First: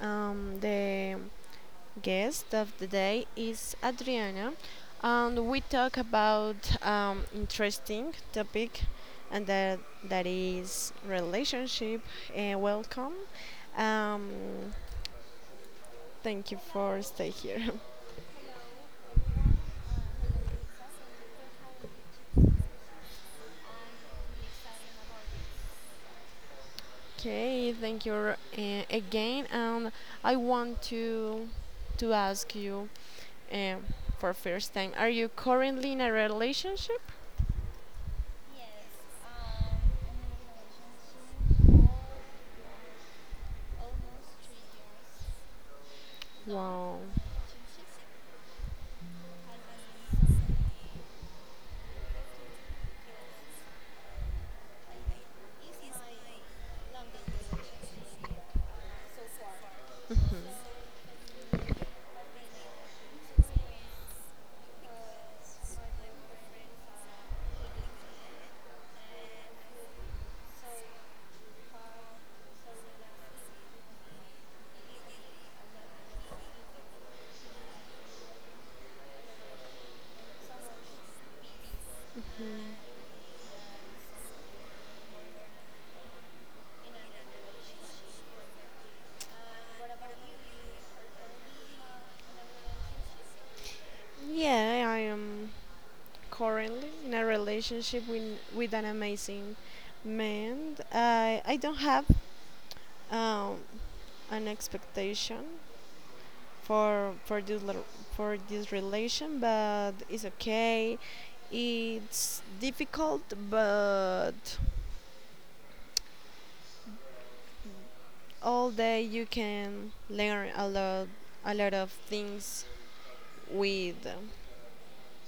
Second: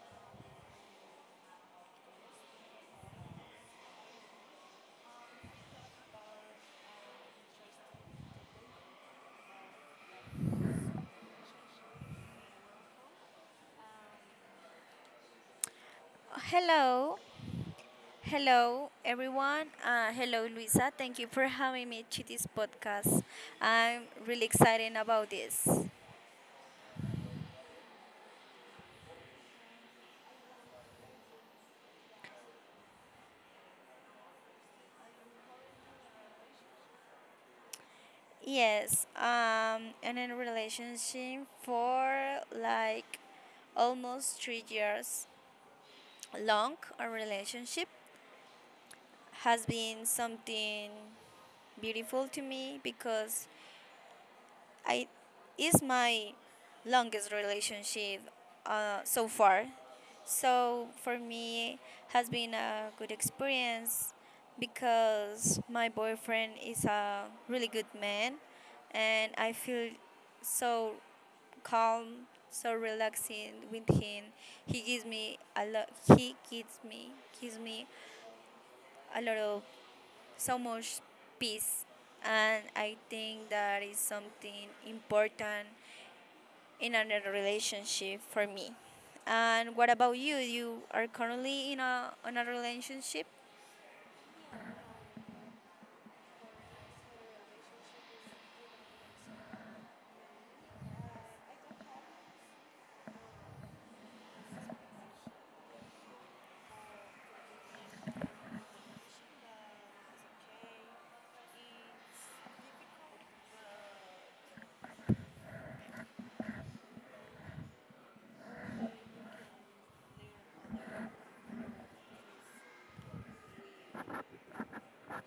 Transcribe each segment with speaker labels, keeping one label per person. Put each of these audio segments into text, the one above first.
Speaker 1: The guest of the day is Adriana, and we talk about interesting topic, and that is relationship. Welcome. Um, Thank you for
Speaker 2: Hello,
Speaker 1: stay here.
Speaker 2: hello everyone. Hello Luisa, thank you for having me to this podcast. I'm really excited about this.
Speaker 1: Okay, thank you again, and I want to ask you um, for first time, are you currently in a relationship?
Speaker 2: Yes, and in a relationship for like almost 3 years long.
Speaker 1: Wow.
Speaker 2: Our relationship has been something beautiful to me because I is my longest relationship so far.
Speaker 1: Hmm.
Speaker 2: So for me has been a good experience because my boyfriend is a really good man and I feel so calm, so relaxing with him. He gives me a lot, he gives me a lot of so much peace, and I think that is something important in a relationship for me. And what about you? You are currently in a on a relationship.
Speaker 1: Yeah, I am currently in a relationship with an amazing man. I don't have um, an expectation for for this relation, but it's okay. It's difficult, but all day you can learn a lot of things with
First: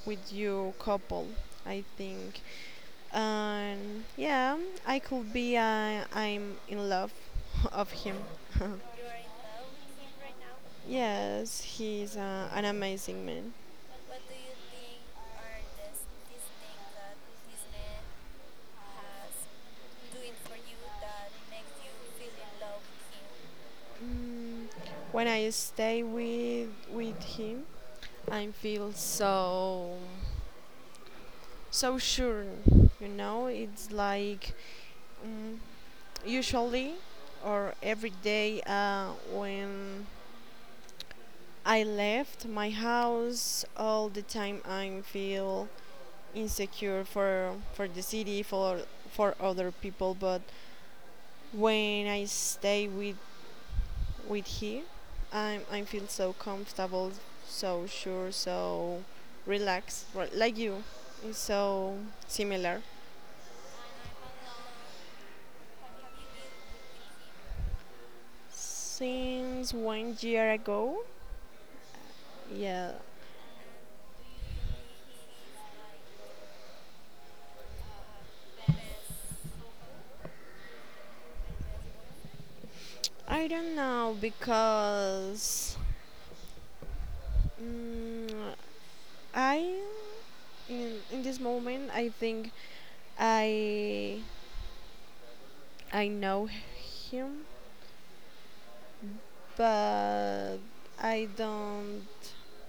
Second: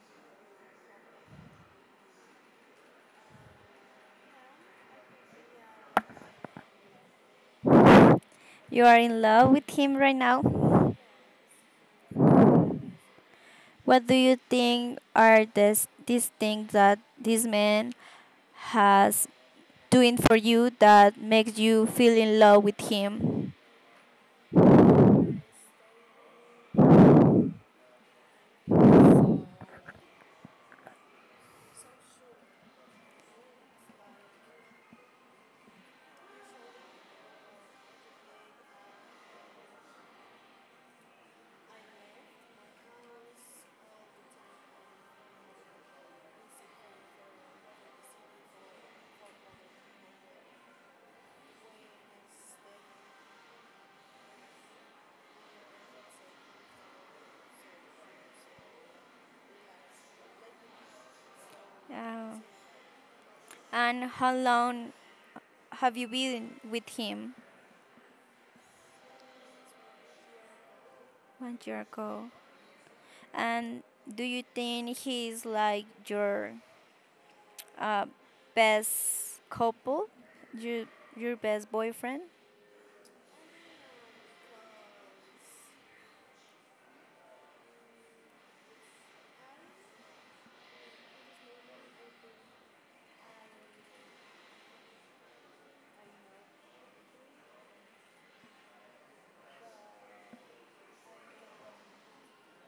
Speaker 1: with your couple. I think. And yeah, I could be I'm in love of him.
Speaker 2: You are in love with him right now.
Speaker 1: Yes, he's an amazing man.
Speaker 2: What do you think are this these things that this man has doing for you that makes you feel in love with him?
Speaker 1: Mm, when I stay with him, I feel so sure. You know, it's like mm, usually or every day when I left my house all the time I feel insecure for the city for other people, but when I stay with he, I feel so comfortable, so sure, so relaxed, right, like you, it's so
Speaker 2: Oh.
Speaker 1: similar.
Speaker 2: And how long have you been with him?
Speaker 1: Since 1 year ago.
Speaker 2: 1 year ago.
Speaker 1: Yeah,
Speaker 2: And do you think he's like your Uh, best couple, your your best boyfriend.
Speaker 1: I don't know because mm, I in this moment I think i I know him, but I don't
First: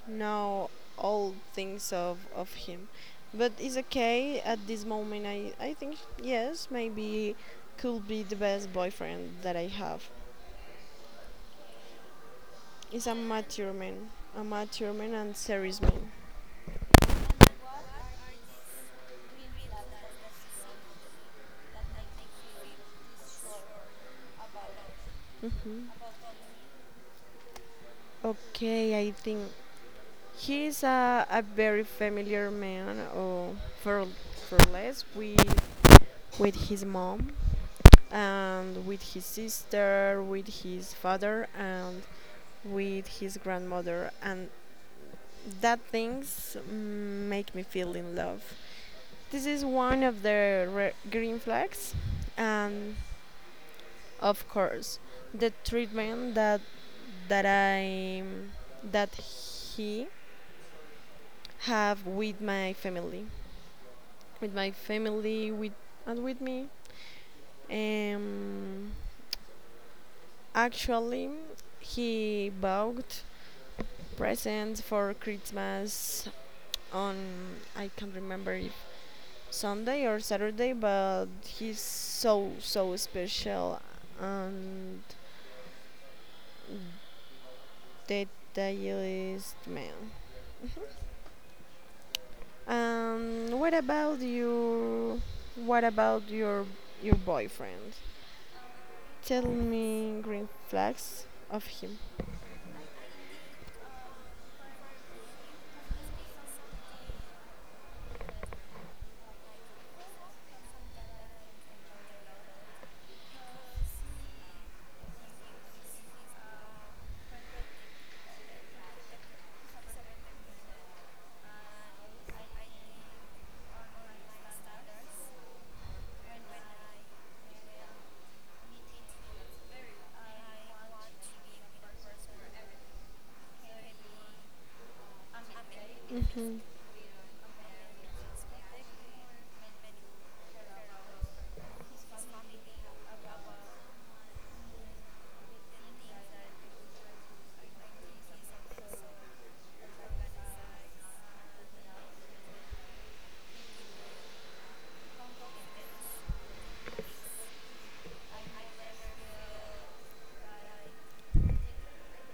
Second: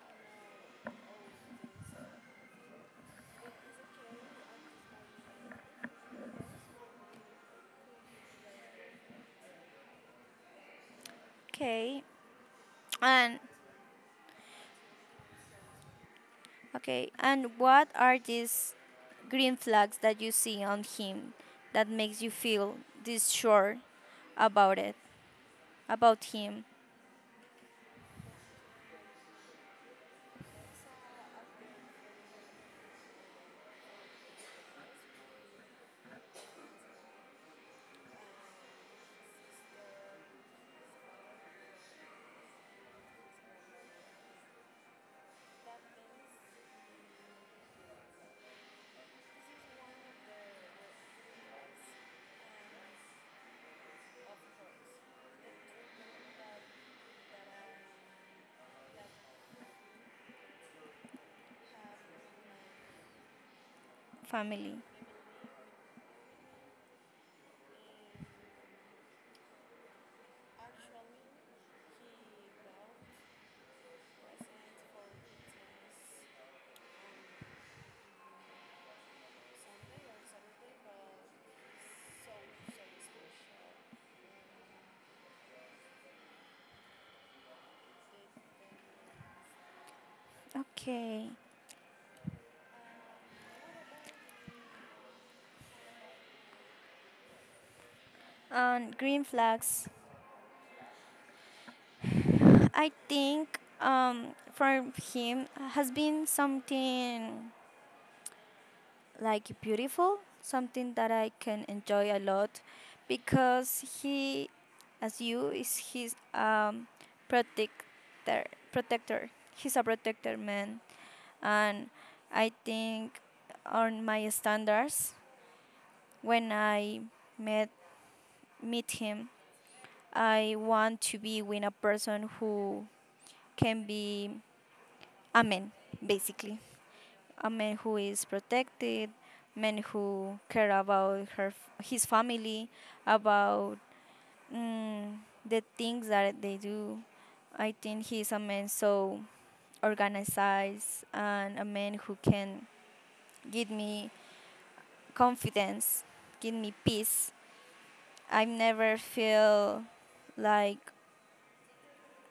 Speaker 1: know all things of him. But it's okay at this moment. I think, yes, maybe could be the best boyfriend that I have.
Speaker 2: Okay,
Speaker 1: He's
Speaker 2: and
Speaker 1: a mature man and serious man.
Speaker 2: okay, and what are these green flags that you see on him that makes you feel this sure about it, about him,
Speaker 1: Okay, I think he is a very familiar man, or for, for less, with his mom and with his sister, with his father, and with his grandmother, and that things make me feel in love. This is one of the green flags, and of course, the treatment that I that he have with my family, with my
Speaker 2: family?
Speaker 1: family, with and with me. Um, Actually, he bought presents for Christmas on I can't remember if Sunday or Saturday, but he's so special and detailist man.
Speaker 2: Okay,
Speaker 1: What about you? What about your boyfriend?
Speaker 2: and green
Speaker 1: Tell
Speaker 2: flags.
Speaker 1: me green flags of him.
Speaker 2: I think for him has been something like beautiful, something that I can enjoy a lot because he, as you, is his protector. Protector. He's a protector man, and I think on my standards when I met meet him, I want to be with a person who can be a man,
Speaker 1: Mhm.
Speaker 2: basically. A man who is protected, man who care about her his family, about mm, the things that they do. I think he's a man so organized and a man who can give me confidence, give me peace. I never feel like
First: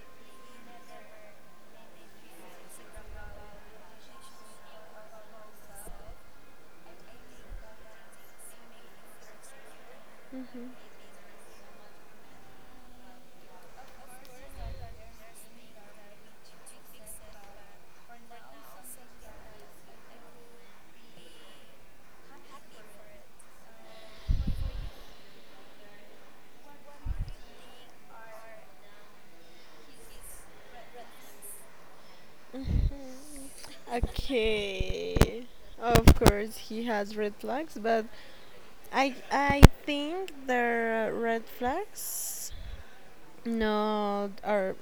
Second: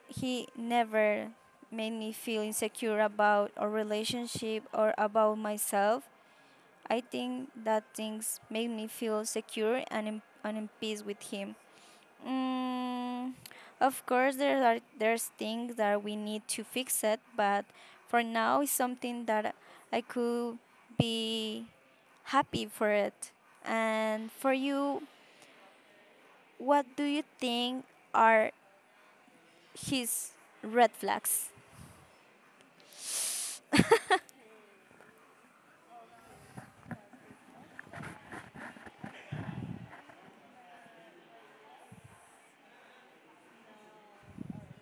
Speaker 2: he never made me feel insecure about our relationship or about myself. I think that things make me feel secure and and in peace with him. Mm, of course, there's things that we need to fix it, but for now, it's something that I could be happy for it. And for you, what do you think are his red flags?
Speaker 1: Okay. Of course, he has red flags, but I think the red flags not are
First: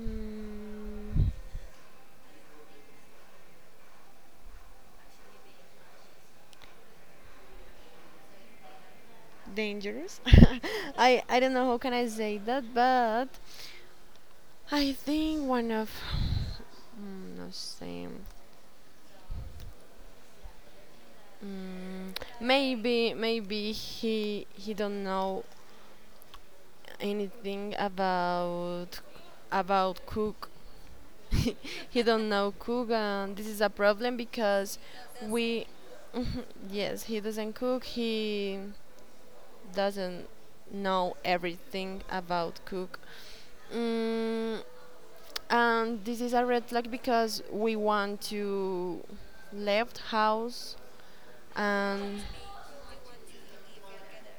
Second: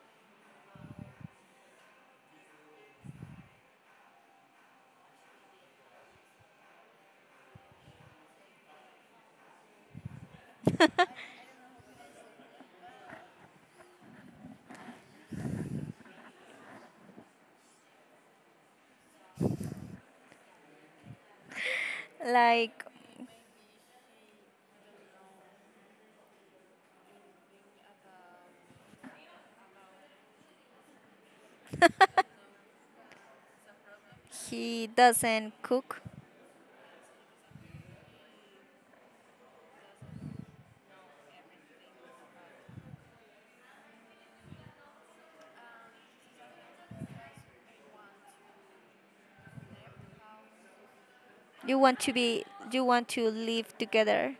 Speaker 1: Mm, dangerous. I don't know how can I say that, but I think one of no say mm,
Speaker 2: Like
Speaker 1: maybe he don't know anything about cook. He don't know cook, and this is a problem because
Speaker 2: he doesn't
Speaker 1: we,
Speaker 2: cook.
Speaker 1: yes he doesn't cook. He doesn't know everything about cook. Mm, and this is a red flag because we want to left house
Speaker 2: You want to
Speaker 1: and
Speaker 2: be you want to live together,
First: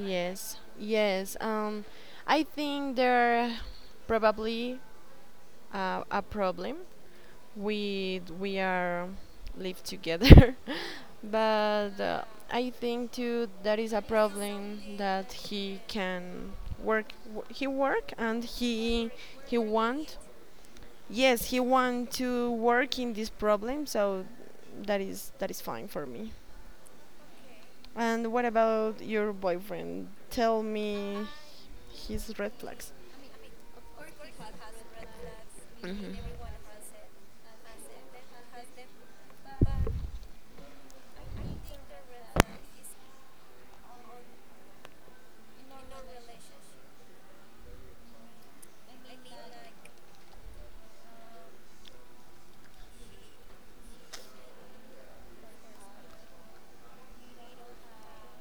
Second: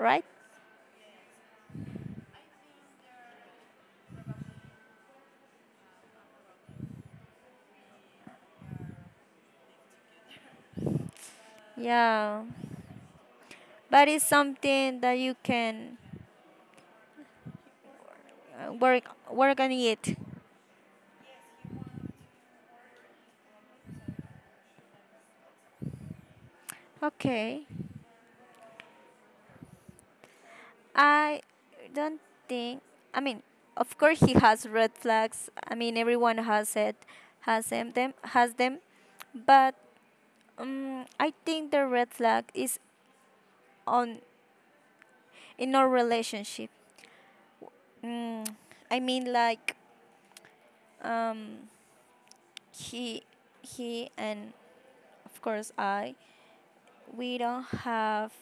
Speaker 2: right?
Speaker 1: yes, I think there probably a problem with we are live together but
Speaker 2: Yeah,
Speaker 1: I think too that is a
Speaker 2: but it's
Speaker 1: problem
Speaker 2: something that
Speaker 1: that
Speaker 2: you
Speaker 1: he
Speaker 2: can
Speaker 1: can work, he work and
Speaker 2: uh, work
Speaker 1: he
Speaker 2: work on
Speaker 1: want,
Speaker 2: it.
Speaker 1: yes he want to work in this problem, so that is fine for me.
Speaker 2: Okay,
Speaker 1: And what about your boyfriend, tell me
Speaker 2: I don't
Speaker 1: his red
Speaker 2: think.
Speaker 1: flags.
Speaker 2: I mean, of course he has red flags. I mean,
Speaker 1: Mhm.
Speaker 2: everyone has it, has them, them has them. But I think the red flag is on in our relationship. Mm, I mean, like um, he he and of course I we don't have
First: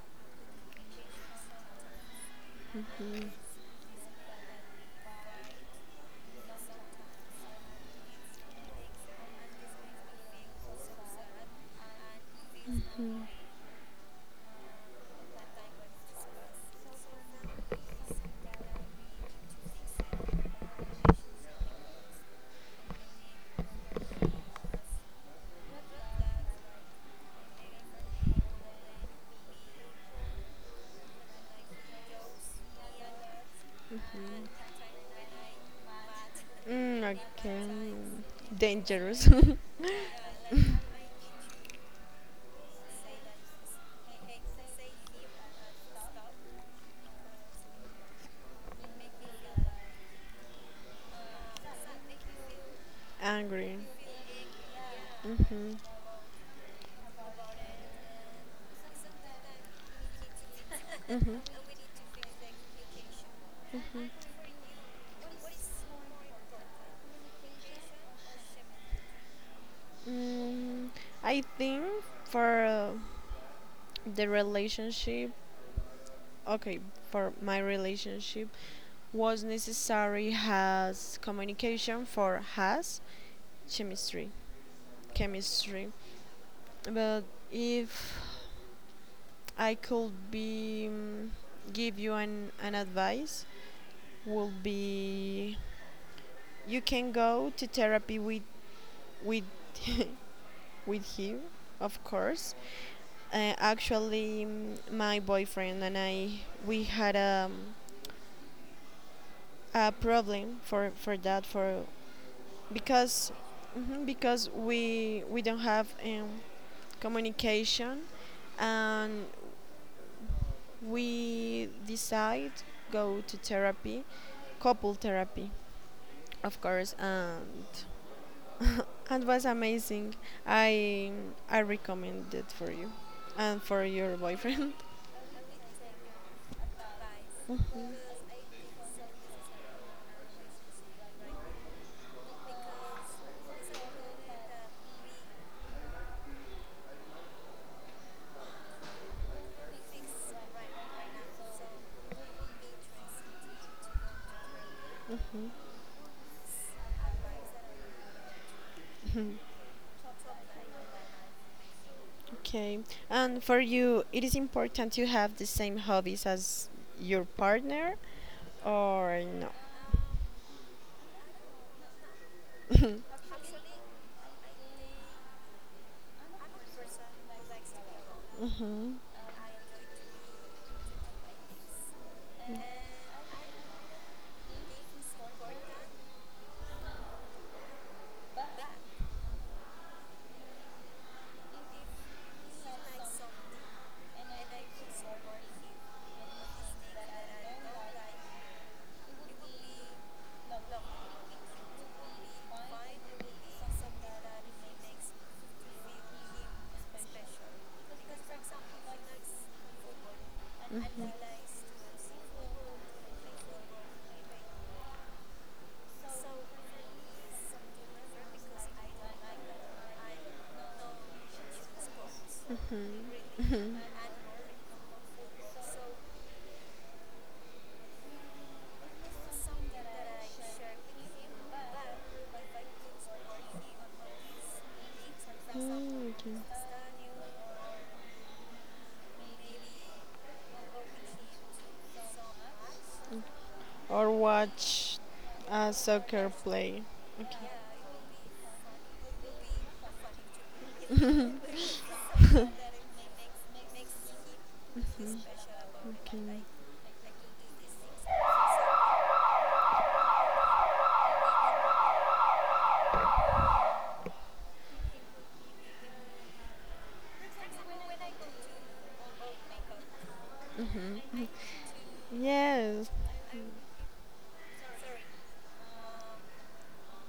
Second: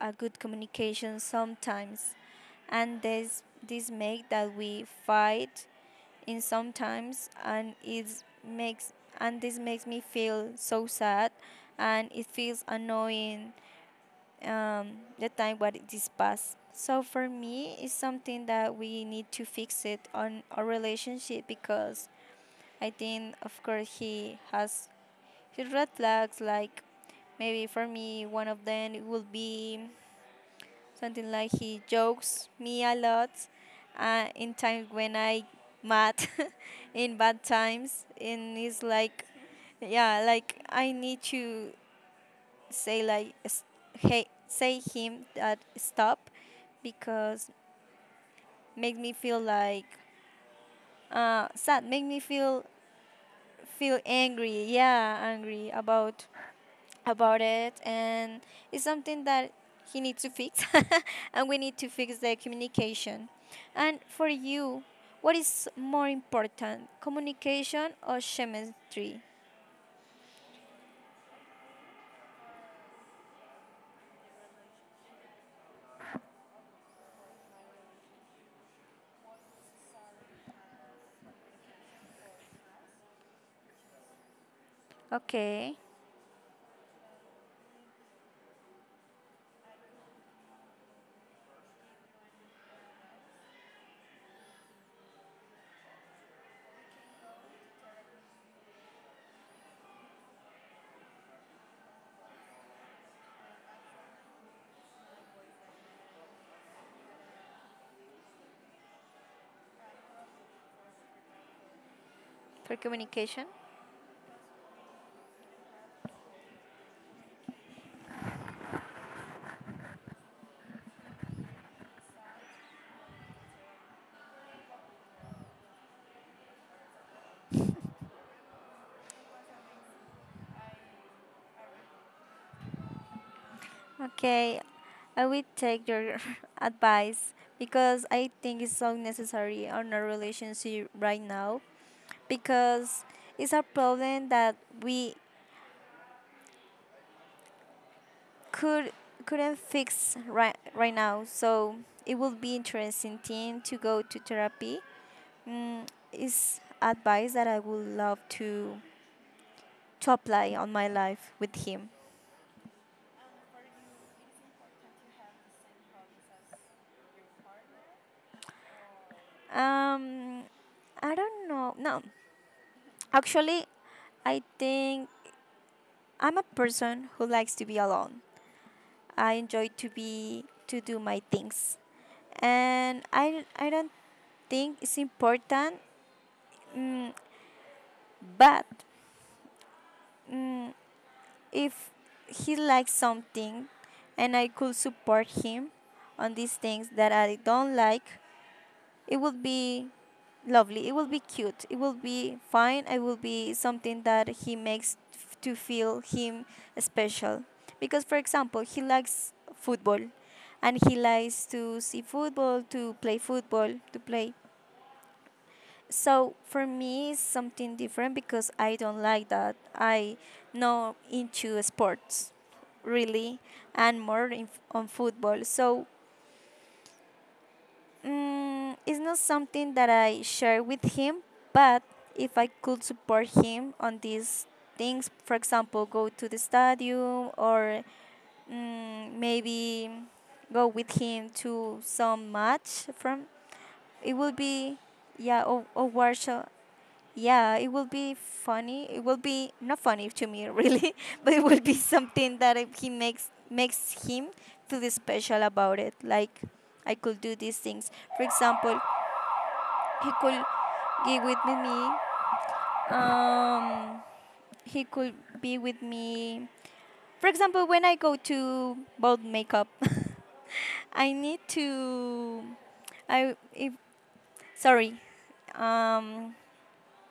Speaker 2: a good communication sometimes, and
Speaker 1: Mm,
Speaker 2: this make that we fight in sometimes, and it makes and this makes me feel so sad, and it feels annoying, um, the time what it is past. So for me it's something that we need to fix it on our relationship, because I think of course he has the red flags, like maybe for me, one of them it would be something like he jokes me a lot in times when I mad,
Speaker 1: mm,
Speaker 2: in bad
Speaker 1: okay.
Speaker 2: times, and it's like,
Speaker 1: Dangerous.
Speaker 2: yeah, like I need to say like, hey, say him that stop, because make me feel like sad, make me feel
Speaker 1: Angry.
Speaker 2: feel angry, yeah, angry
Speaker 1: Hmm.
Speaker 2: about it, and it's something that he needs to fix, and we need to fix the communication. And for you, what is more important, communication or chemistry?
Speaker 1: Mm, I think for the relationship, okay for my relationship was necessary as communication for has chemistry,
Speaker 2: Okay,
Speaker 1: chemistry. But if I could be give you an advice, would be you can go to therapy with with him, of course. Actually, my boyfriend and I, we had a problem for that, for
Speaker 2: for
Speaker 1: because
Speaker 2: communication.
Speaker 1: mhm, because we don't have communication and we decide go to therapy, couple therapy, of course. And it was amazing. I i recommend it for you and for your
Speaker 2: Okay,
Speaker 1: boyfriend.
Speaker 2: I will take your advice, because I think it's so necessary on our relationship right now, because it's a problem that we could couldn't fix right now. So it would be interesting thing to go to therapy. Mm, is advice that I would love to apply on my life with him.
Speaker 1: Okay, and for you it is important to have the same hobbies as your partner or no.
Speaker 2: Um, I don't know. No, actually, I think I'm a person who likes to be alone.
Speaker 1: Mhm.
Speaker 2: I enjoy to do my things, and I don't think it's important. Mm, but mm, if he likes something and I could support him on these things that I don't like, it would be lovely. It would be cute. It would be fine. It would be something that he makes to feel him special. Because, for example, he likes football and he likes to see football, to play football, to play, so for me, it's something different because I don't like that. I know into sports, really,
Speaker 1: Mhm.
Speaker 2: and more on football. So it's not something that I share with him. But if I could support him on these things, for example, go
Speaker 1: Mm,
Speaker 2: to the
Speaker 1: okay.
Speaker 2: stadium or maybe go with him to some match from,
Speaker 1: Or
Speaker 2: it would be
Speaker 1: watch
Speaker 2: yeah, or,
Speaker 1: a
Speaker 2: or watch.
Speaker 1: soccer play. Okay.
Speaker 2: Yeah, it will be funny. It will be not funny to me really, but it will be something that he makes him feel
Speaker 1: Mm,
Speaker 2: special about it. Like
Speaker 1: okay.
Speaker 2: I could do these things. For example, he could be with me. Um, he could be with me. For example, when I go to bold makeup, I
Speaker 1: Mhm.
Speaker 2: need to.
Speaker 1: Yes.
Speaker 2: I if Sorry. Um,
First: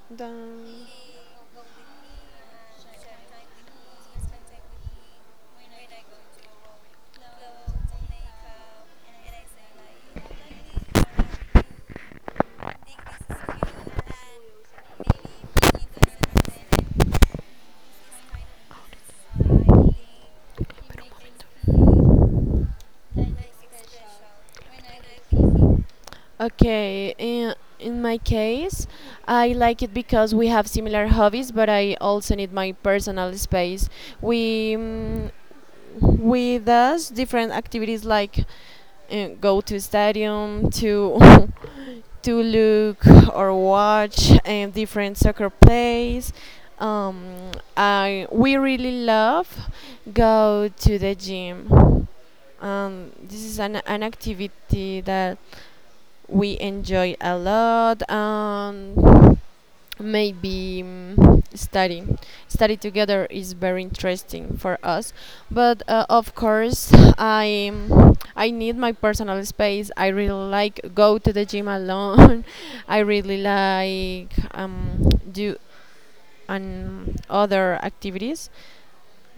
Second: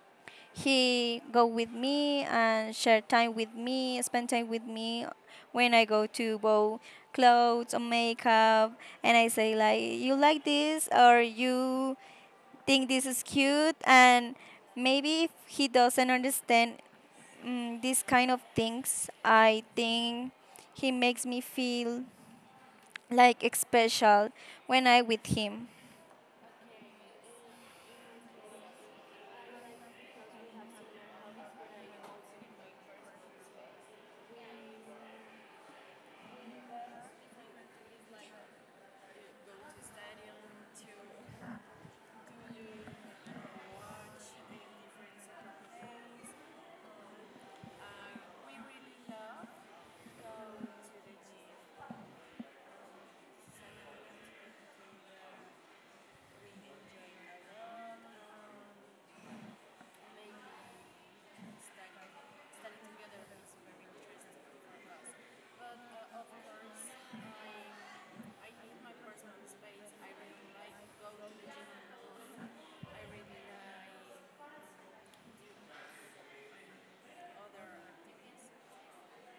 Speaker 1: Да.
Speaker 2: He go with me and share time with me, spend time with me when I go to buy clothes or makeup, and I say like, you like this, or you think this is cute, and maybe if he doesn't understand these kind of things, I think he makes me feel like special when I with him.
Speaker 1: Okay, in my case, I like it because we have similar hobbies, but I also need my personal space. We we does different activities like go to stadium to to look or watch different soccer plays. Um, I, we really love go to the gym. This is an activity that we enjoy a lot. And maybe study together is very interesting for us. But of course I need my personal space. I really like go to the gym alone. I really like do and other activities,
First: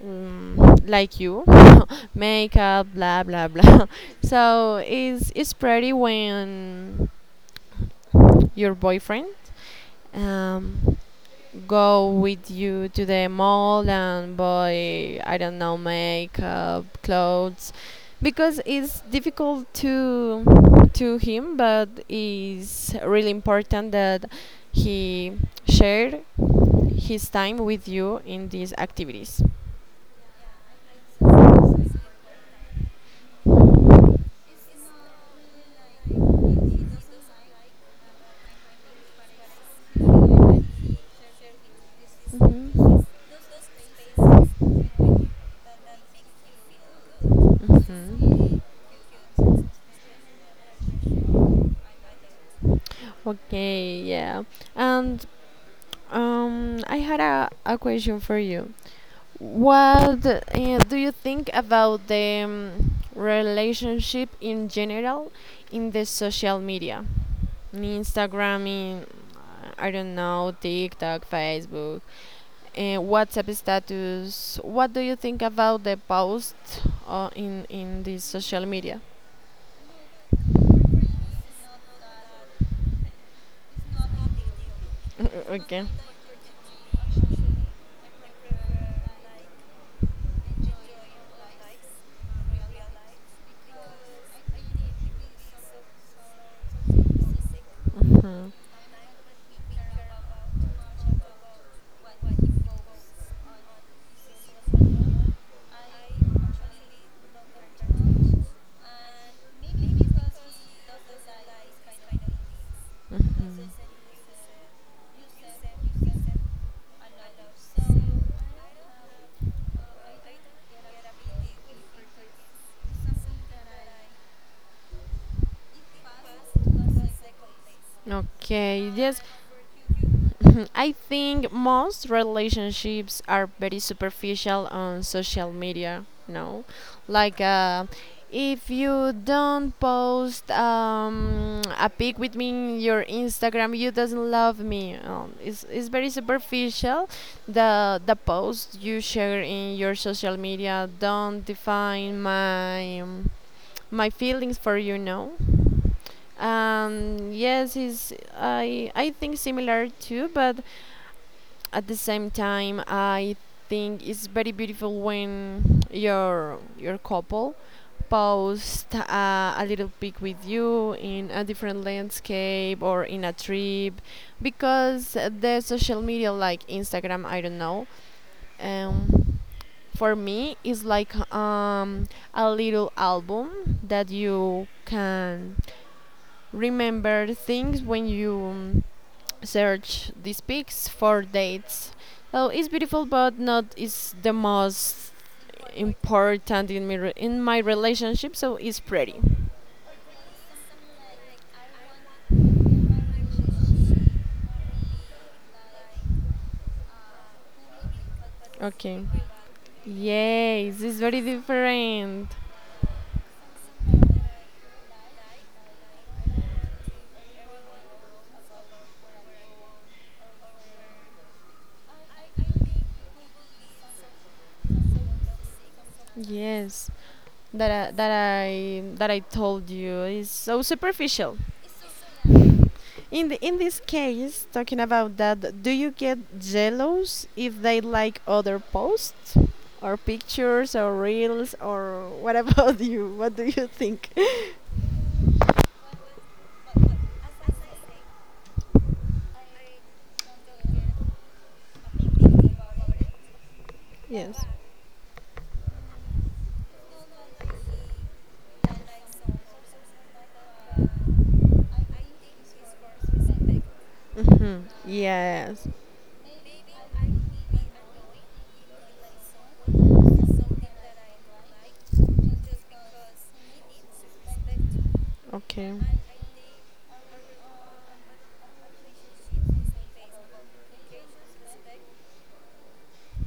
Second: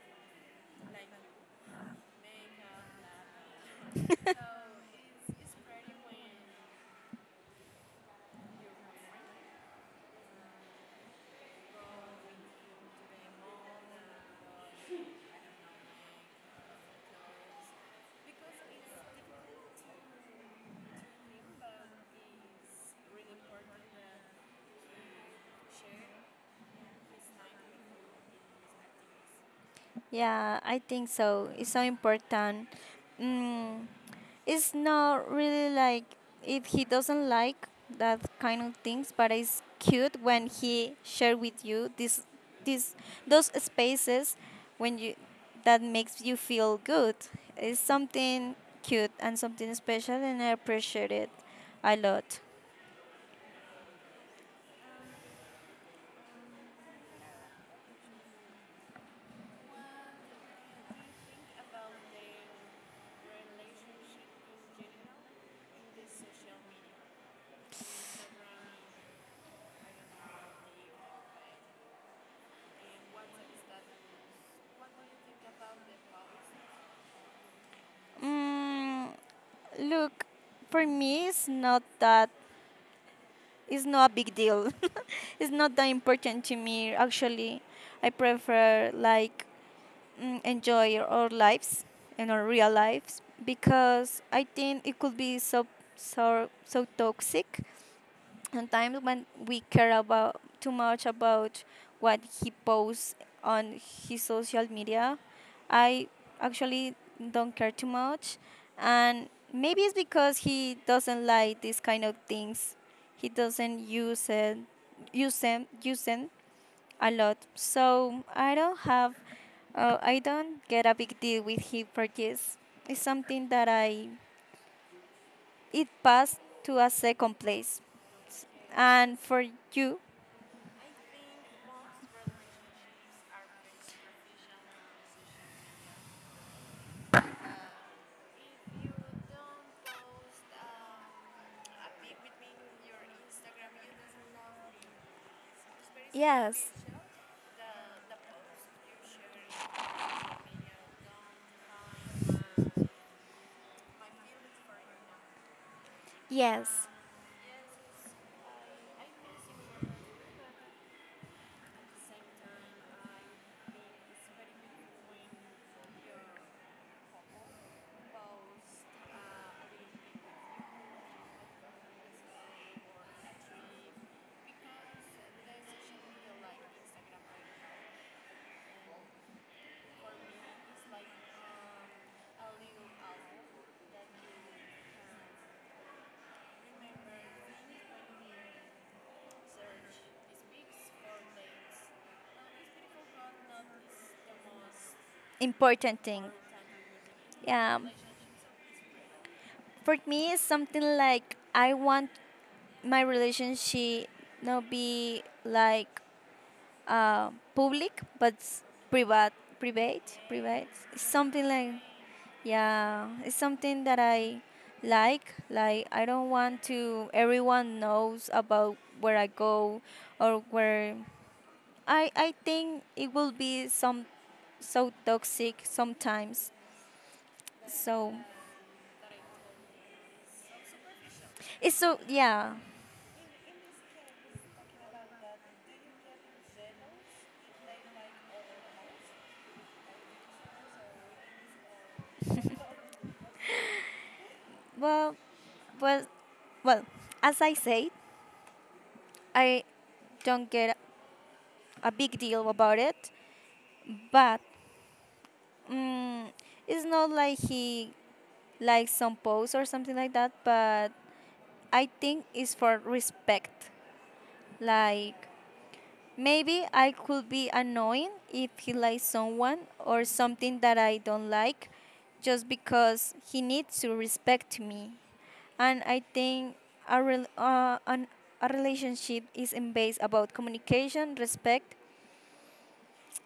Speaker 1: um, like you, makeup blah blah blah. So it's pretty when your boyfriend um, go with you to the mall and buy, I don't know, makeup, clothes, because it's difficult to him, but it's really important that he shared his time with you in these activities.
Speaker 2: Yeah, I think so. It's so important. Mm, it's not really like if he doesn't like that kind of things, but it's cute when he share with you this this
Speaker 1: Mhm.
Speaker 2: those spaces when you that makes you feel good. It's
Speaker 1: Mhm.
Speaker 2: something cute and something special, and I appreciate it a lot.
Speaker 1: Okay, yeah. And I had a question for you. What do you think about the relationship in general in the social media? In Instagram, in I don't know, TikTok, Facebook, WhatsApp status. What do you think about the post in in the social media?
Speaker 2: Mm, Look, for me, it's not that it's not a big deal. It's not
Speaker 1: Okay.
Speaker 2: that important to me. Actually, I prefer like enjoy our lives and our real lives, because I think it could be so so so toxic
Speaker 1: Mhm,
Speaker 2: sometimes when we care about too much about what he posts on his social media. I actually don't care too much, and maybe it's because he doesn't like these kind of things, he
Speaker 1: mhm.
Speaker 2: doesn't use them a lot, so I don't have, I don't get a big deal with him for this. It's something that I it passed to a second place,
Speaker 1: Okay, yes.
Speaker 2: and for you.
Speaker 1: I think most relationships are very superficial on social media. No, like if you don't post a pic with me in your Instagram, you doesn't love me. It's very
Speaker 2: Yes,
Speaker 1: superficial. The post you share in your social media don't define my my feelings for you. No.
Speaker 2: yes,
Speaker 1: Yes, is I think similar too, but at the same time I think it's very beautiful when your couple post a little pic with you in a different landscape or in a trip, because the social media like Instagram, I don't know, um, for me it's like a little album that you can remember things when you search these pics for dates. So it's beautiful, but not is the most
Speaker 2: important thing.
Speaker 1: important in my in my
Speaker 2: Yeah,
Speaker 1: relationship. So it's pretty.
Speaker 2: for me, it's something like I want my relationship not be like public, but
Speaker 1: Okay.
Speaker 2: private, private, private.
Speaker 1: Yes, it's
Speaker 2: It's
Speaker 1: very
Speaker 2: something like
Speaker 1: different.
Speaker 2: yeah, it's something that I like. Like I don't want to everyone knows about where I go or where I think it will be some so toxic sometimes.
Speaker 1: Yes,
Speaker 2: So
Speaker 1: that I told you is so superficial.
Speaker 2: it's so yeah.
Speaker 1: In this case, talking about that, do you get jealous if they like other posts or pictures or reels or what about you? What do you think?
Speaker 2: Well, well, well. As I say, I don't get a big deal about it, but
Speaker 1: Yes.
Speaker 2: mm, it's not like he likes some post or something like that. But I think it's for respect.
Speaker 1: Hmm.
Speaker 2: Like
Speaker 1: Yes.
Speaker 2: maybe I could be annoying if he likes someone or something that I don't like, just because he needs to respect me.
Speaker 1: Okay.
Speaker 2: And I think a rel- uh, an, a relationship is in base about communication, respect,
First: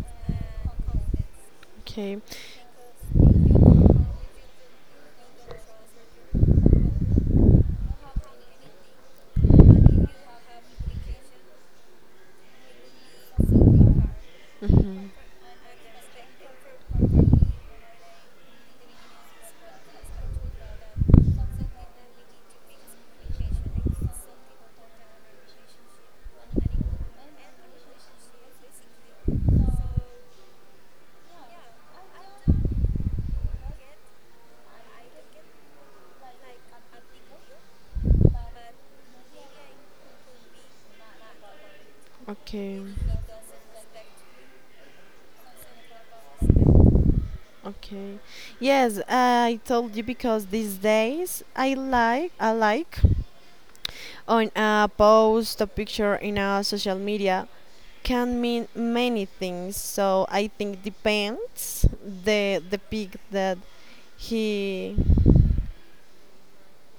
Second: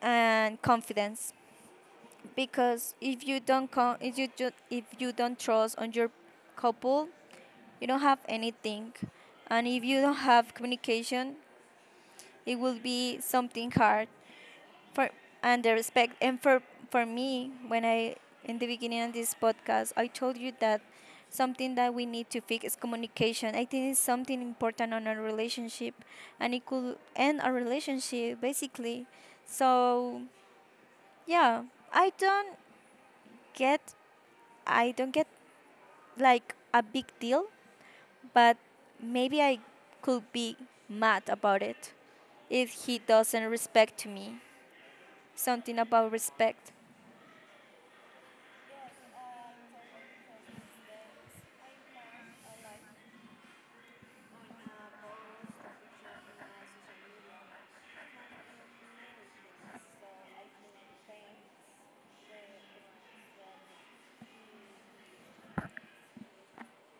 Speaker 2: and confidence.
Speaker 1: Okay.
Speaker 2: Because if you don't con- if you ju- if you don't trust on your couple, you don't have anything, and if you don't have communication, it will be something hard for,
Speaker 1: Mhm.
Speaker 2: and the respect, and for me when I in the beginning of this podcast I told you that something that we need to fix is communication. I think it's something important on our relationship, and it could end our relationship basically. So yeah, i don't get I don't get like a big deal, but maybe I could be mad about it if
Speaker 1: Okay,
Speaker 2: he doesn't respect me, something about respect.
Speaker 1: okay. Yes, I told you because these days I like on a post a picture in a social media can mean many things. So I think depends the pick that he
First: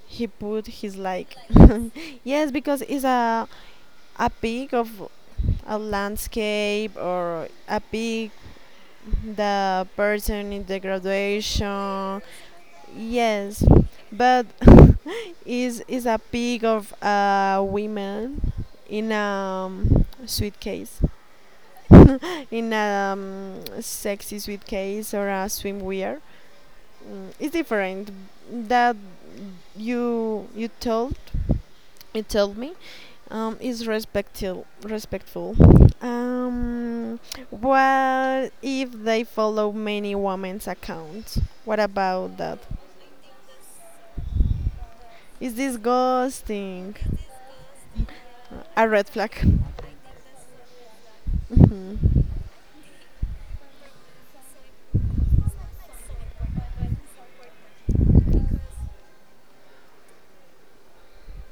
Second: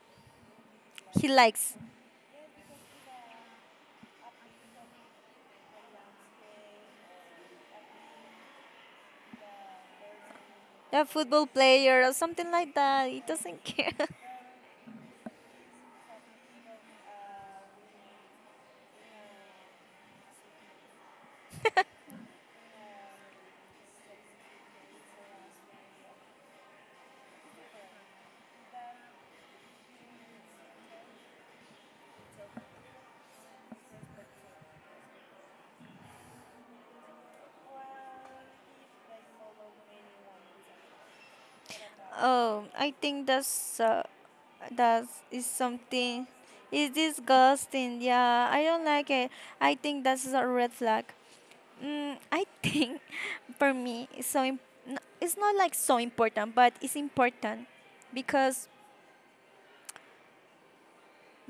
Speaker 1: he put his
Speaker 2: He
Speaker 1: like.
Speaker 2: likes
Speaker 1: Yes, because it's a pic of a landscape or a pic, the person in the
Speaker 2: a football player or
Speaker 1: graduation.
Speaker 2: something like that. He doesn't
Speaker 1: Yes,
Speaker 2: care.
Speaker 1: but is a pic of a woman in a suitcase in a sexy suitcase or a swimwear. Mm, it's different that you you told you told me is respectful, respectful. Um, what if they follow many women's accounts? What about that?
Speaker 2: Oh, I think that is
Speaker 1: Is this
Speaker 2: something.
Speaker 1: ghosting
Speaker 2: It's disgusting. Yeah, I don't
Speaker 1: a red
Speaker 2: like
Speaker 1: flag?
Speaker 2: it. I think that's a red flag. I think for me, it's so it's not like so important, but it's important, because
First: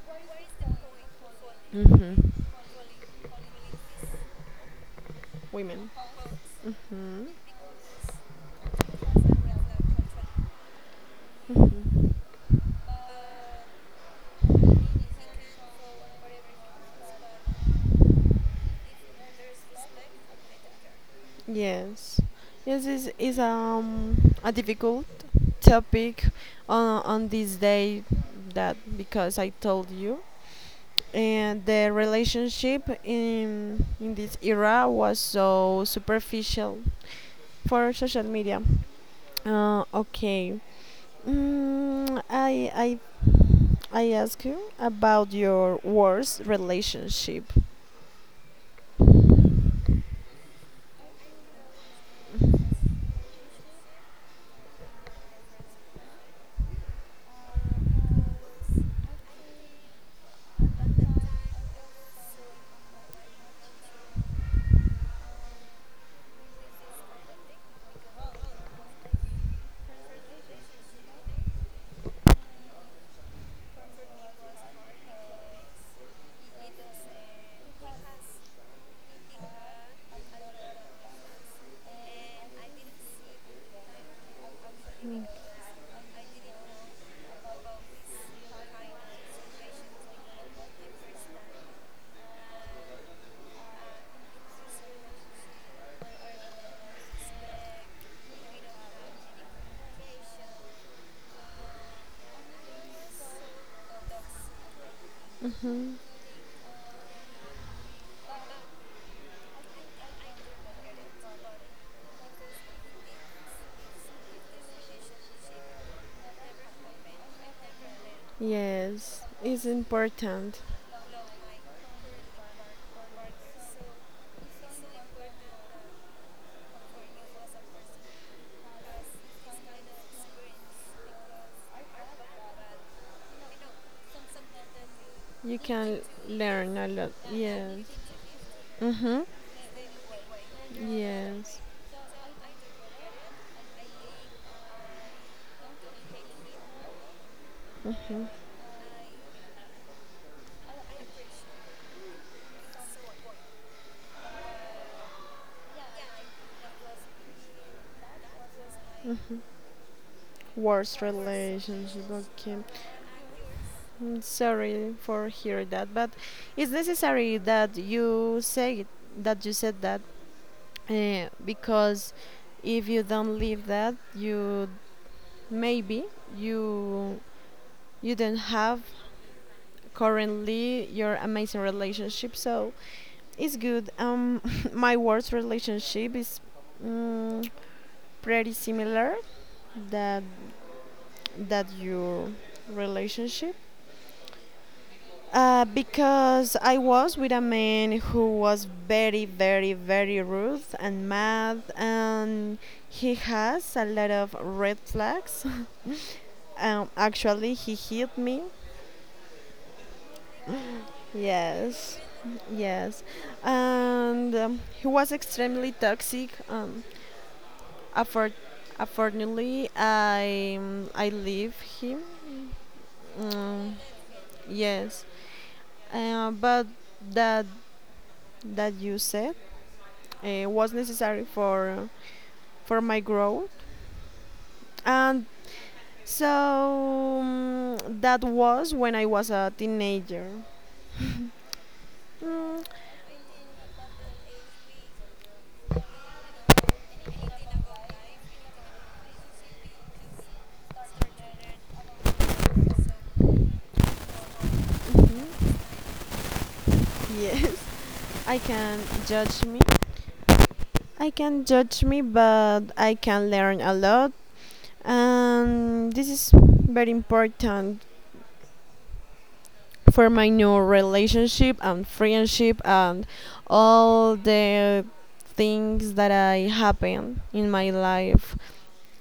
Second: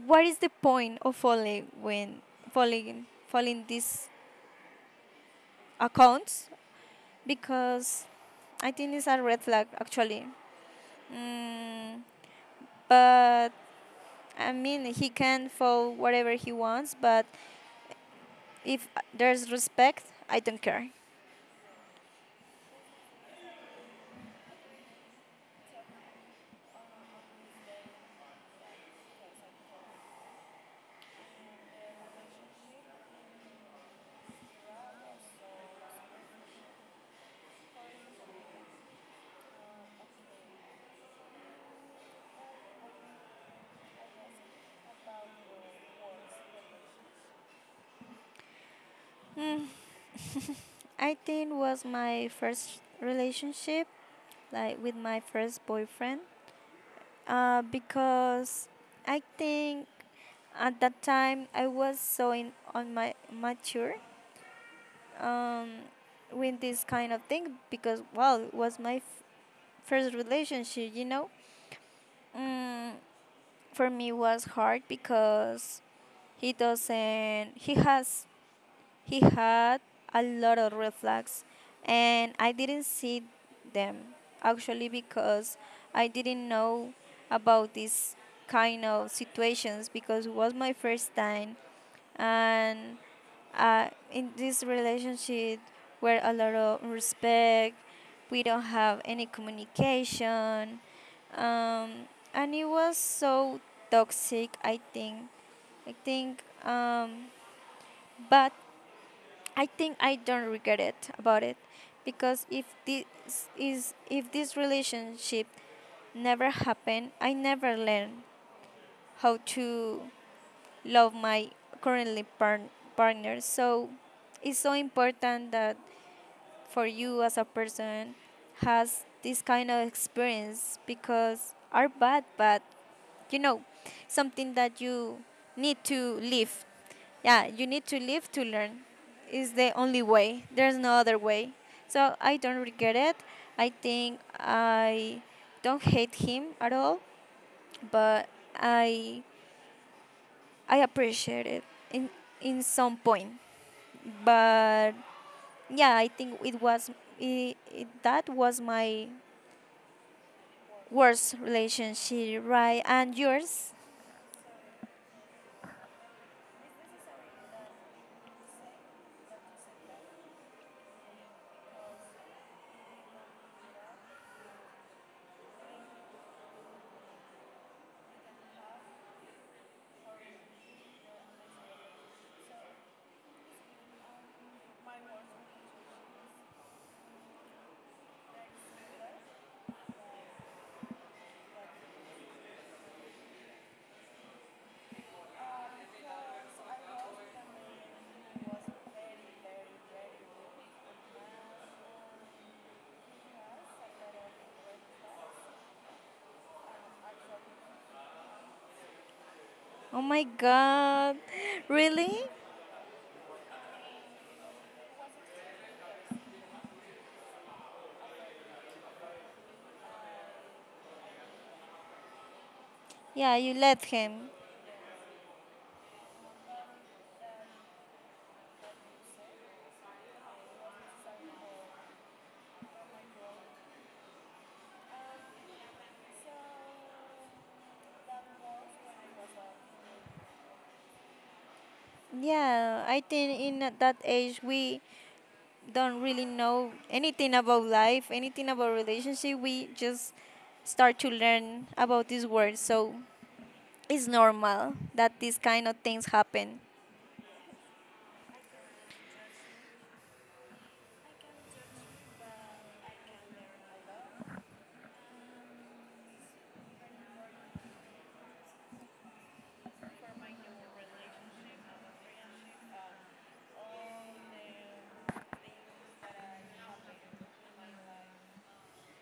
Speaker 2: what is the point of following
Speaker 1: Hmm, hmm.
Speaker 2: when following these
Speaker 1: Women.
Speaker 2: accounts?
Speaker 1: Hmm.
Speaker 2: Because I think it's a red flag actually. Mm, but I mean, he can fall whatever he wants, but if there's respect, I don't care.
Speaker 1: Yes, yes, is a difficult topic on this day, that because I told you and the relationship in this era was so superficial for social media. Okay, mm, I I I ask you about your worst relationship.
Speaker 2: Hmm, I think was my first relationship, like with my first boyfriend, because I think at that time I was so in on my mature, um, with this kind of thing, because well, it was my first relationship. Mm, for me was hard because he doesn't. He has. He had a lot of red flags, and I didn't see them actually because I didn't know about this kind of situations because it was my first time, and in this relationship where a lot of respect, we don't have any communication, and it was so toxic, I think, but I think I don't regret it about it because if this is if this relationship never happened, I never learned
Speaker 1: Yes,
Speaker 2: how
Speaker 1: it's
Speaker 2: to
Speaker 1: important.
Speaker 2: love my currently partner. So it's so important that for you as a person has this kind of experience, because are bad but you know something that you
Speaker 1: You
Speaker 2: need
Speaker 1: can
Speaker 2: to live.
Speaker 1: learn a lot.
Speaker 2: Yeah, you
Speaker 1: Yes.
Speaker 2: need to live to learn.
Speaker 1: Mm-hmm.
Speaker 2: Is the only way. There's no other way.
Speaker 1: Yes,
Speaker 2: So I don't regret it. I think I don't hate him at all, but I I appreciate it in some point. But yeah, I think it was that was my
Speaker 1: worst
Speaker 2: worst
Speaker 1: relationship.
Speaker 2: relationship,
Speaker 1: Okay,
Speaker 2: right? And yours?
Speaker 1: mm, sorry for hearing that, but it's necessary that you say it, that you said that, because if you don't leave that, you maybe, you you don't have currently your amazing relationship. So it's good. My worst relationship is mm, pretty similar that that your relationship. Because I was with a man who was very, very, very rude and mad, and he has a lot of red flags. Actually, he hit me.
Speaker 2: Oh my god.
Speaker 1: Yes,
Speaker 2: Really?
Speaker 1: yes, and he was extremely toxic. Afford- unfortunately, I leave him.
Speaker 2: Yeah, you
Speaker 1: Mm,
Speaker 2: let him.
Speaker 1: yes, but that that you said was necessary for my growth. And so that was when I was a teenager. Mm,
Speaker 2: Yeah, I think in that age we don't really know anything about life, anything about relationship. We just start to learn about this world. So it's normal that these
Speaker 1: mm,
Speaker 2: kind of things happen.
Speaker 1: yes, I can judge me. I can judge me, but I can learn a lot. And this is very important for my new relationship and friendship and all the things that I happen in my life.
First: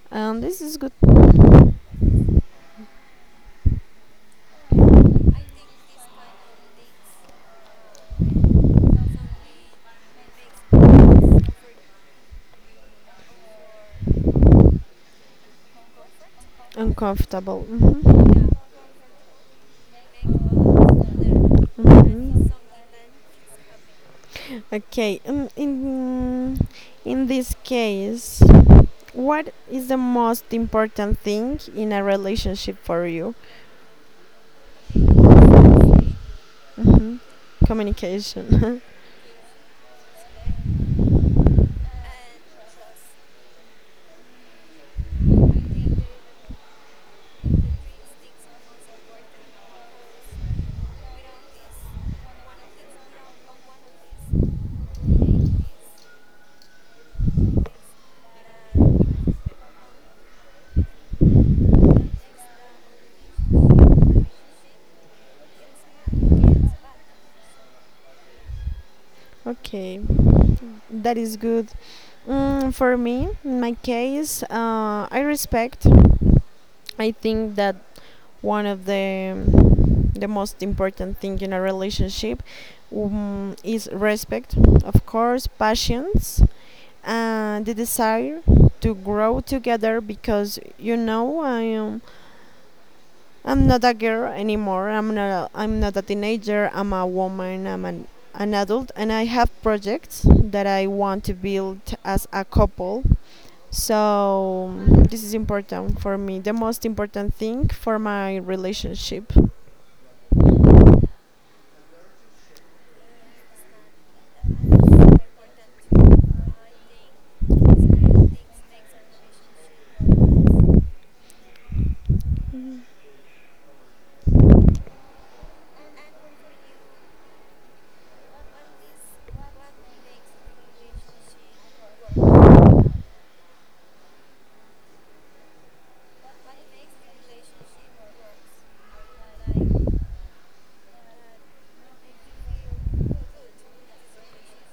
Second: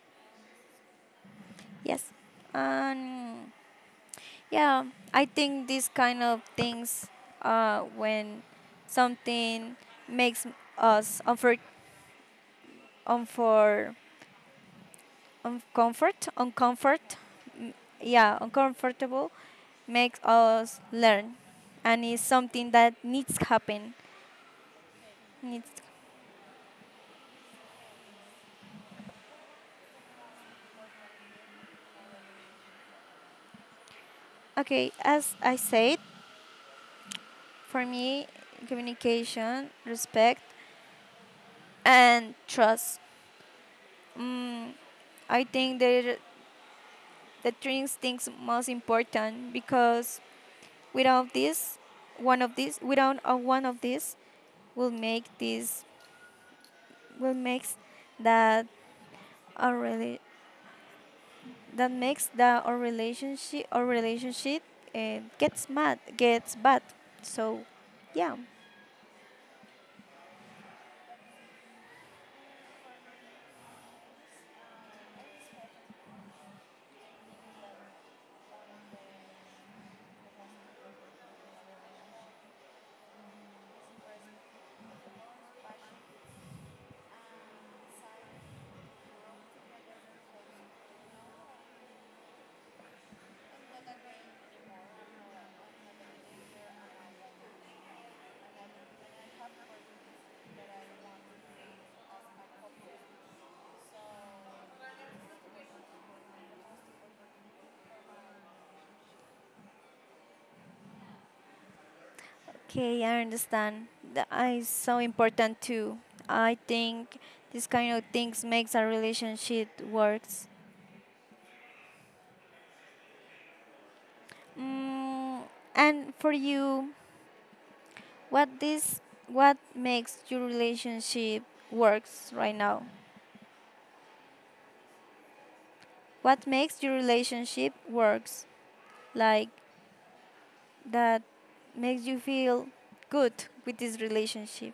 Speaker 1: And this is good
Speaker 2: Yes. And yeah, I think these kind of things, when something makes us unfor- uncomfort,
Speaker 1: and
Speaker 2: uncomfort,
Speaker 1: comfortable.
Speaker 2: mm, yeah,
Speaker 1: Mhm.
Speaker 2: uncomfortable makes us learn, and is
Speaker 1: Mhm.
Speaker 2: something that needs happen.
Speaker 1: Okay,
Speaker 2: Needs
Speaker 1: in this case, what is the most important thing in a relationship for you?
Speaker 2: okay, as I said, for me,
Speaker 1: Communication.
Speaker 2: communication, respect, and trust. Mm, I think they're the three things most important, because without this, one of these, without a one of these, will make this will make that a really that makes the our relationship gets bad. So yeah.
Speaker 1: Okay, that is good. Mm, for me, in my case, I respect. I think that one of the most important thing in a relationship is respect, of course, patience, and the desire to grow together, because you know I'm not a girl anymore. I'm not a teenager. I'm a woman. I'm an adult and I have projects that I want to build as a couple. So this is important for me. The most important thing for my relationship.
Speaker 2: Okay, I understand that is so important too. I think this kind of things makes a relationship works. mm, and for you, what this what makes your relationship works right now, what makes your relationship works like that makes you feel good with this relationship.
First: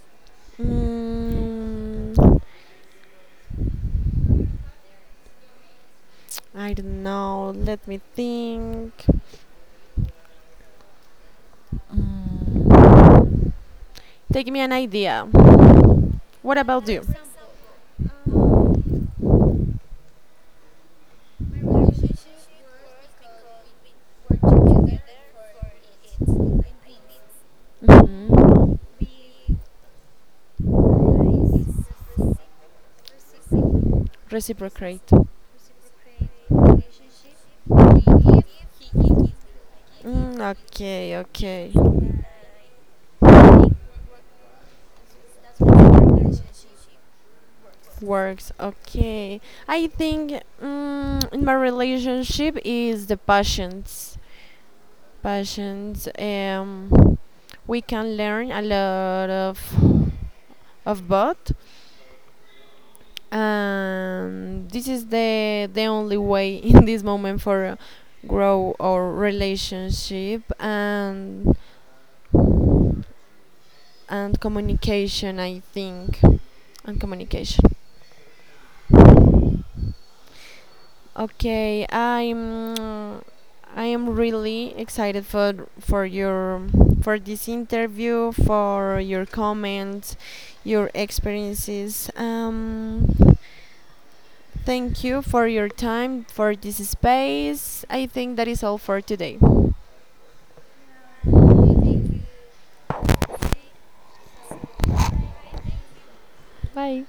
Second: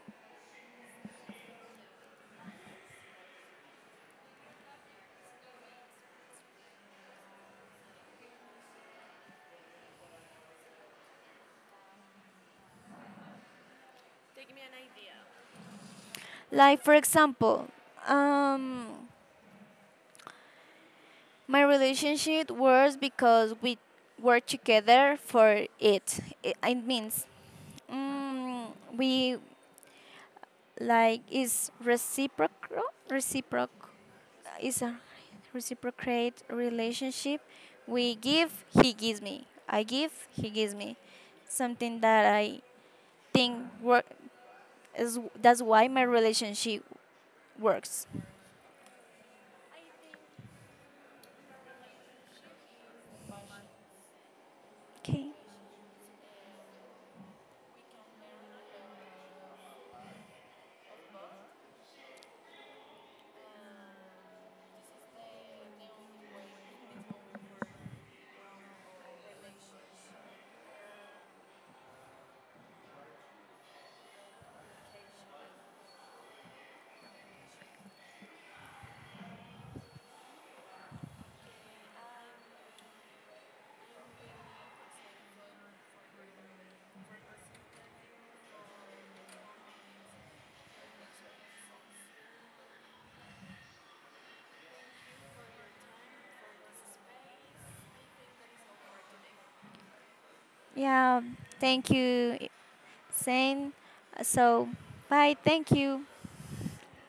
Speaker 1: Mm, I don't know. Let me think. Take me an idea. What
Speaker 2: Like
Speaker 1: about
Speaker 2: for
Speaker 1: you?
Speaker 2: example, um, my relationship was because we were together for it. It means, mm,
Speaker 1: Mhm.
Speaker 2: we like is reciprocal is a
Speaker 1: Reciprocate.
Speaker 2: reciprocate relationship. We give, he gives me. I give,
Speaker 1: Mm,
Speaker 2: he gives me.
Speaker 1: okay, okay.
Speaker 2: Something that I think work is that's why my relationship works.
Speaker 1: Works, okay. I think in my relationship is the passions.
Speaker 2: Okay.
Speaker 1: Passions. We can learn a lot of both, and this is the only way in this moment for grow our relationship and communication I think and communication. Okay, I am really excited for your, for this interview, for your comments, your experiences, thank you for your time, for this space. I think that is all for today.
Speaker 2: Yeah. Thank you, saying. So, bye. Thank you.
Speaker 1: Bye.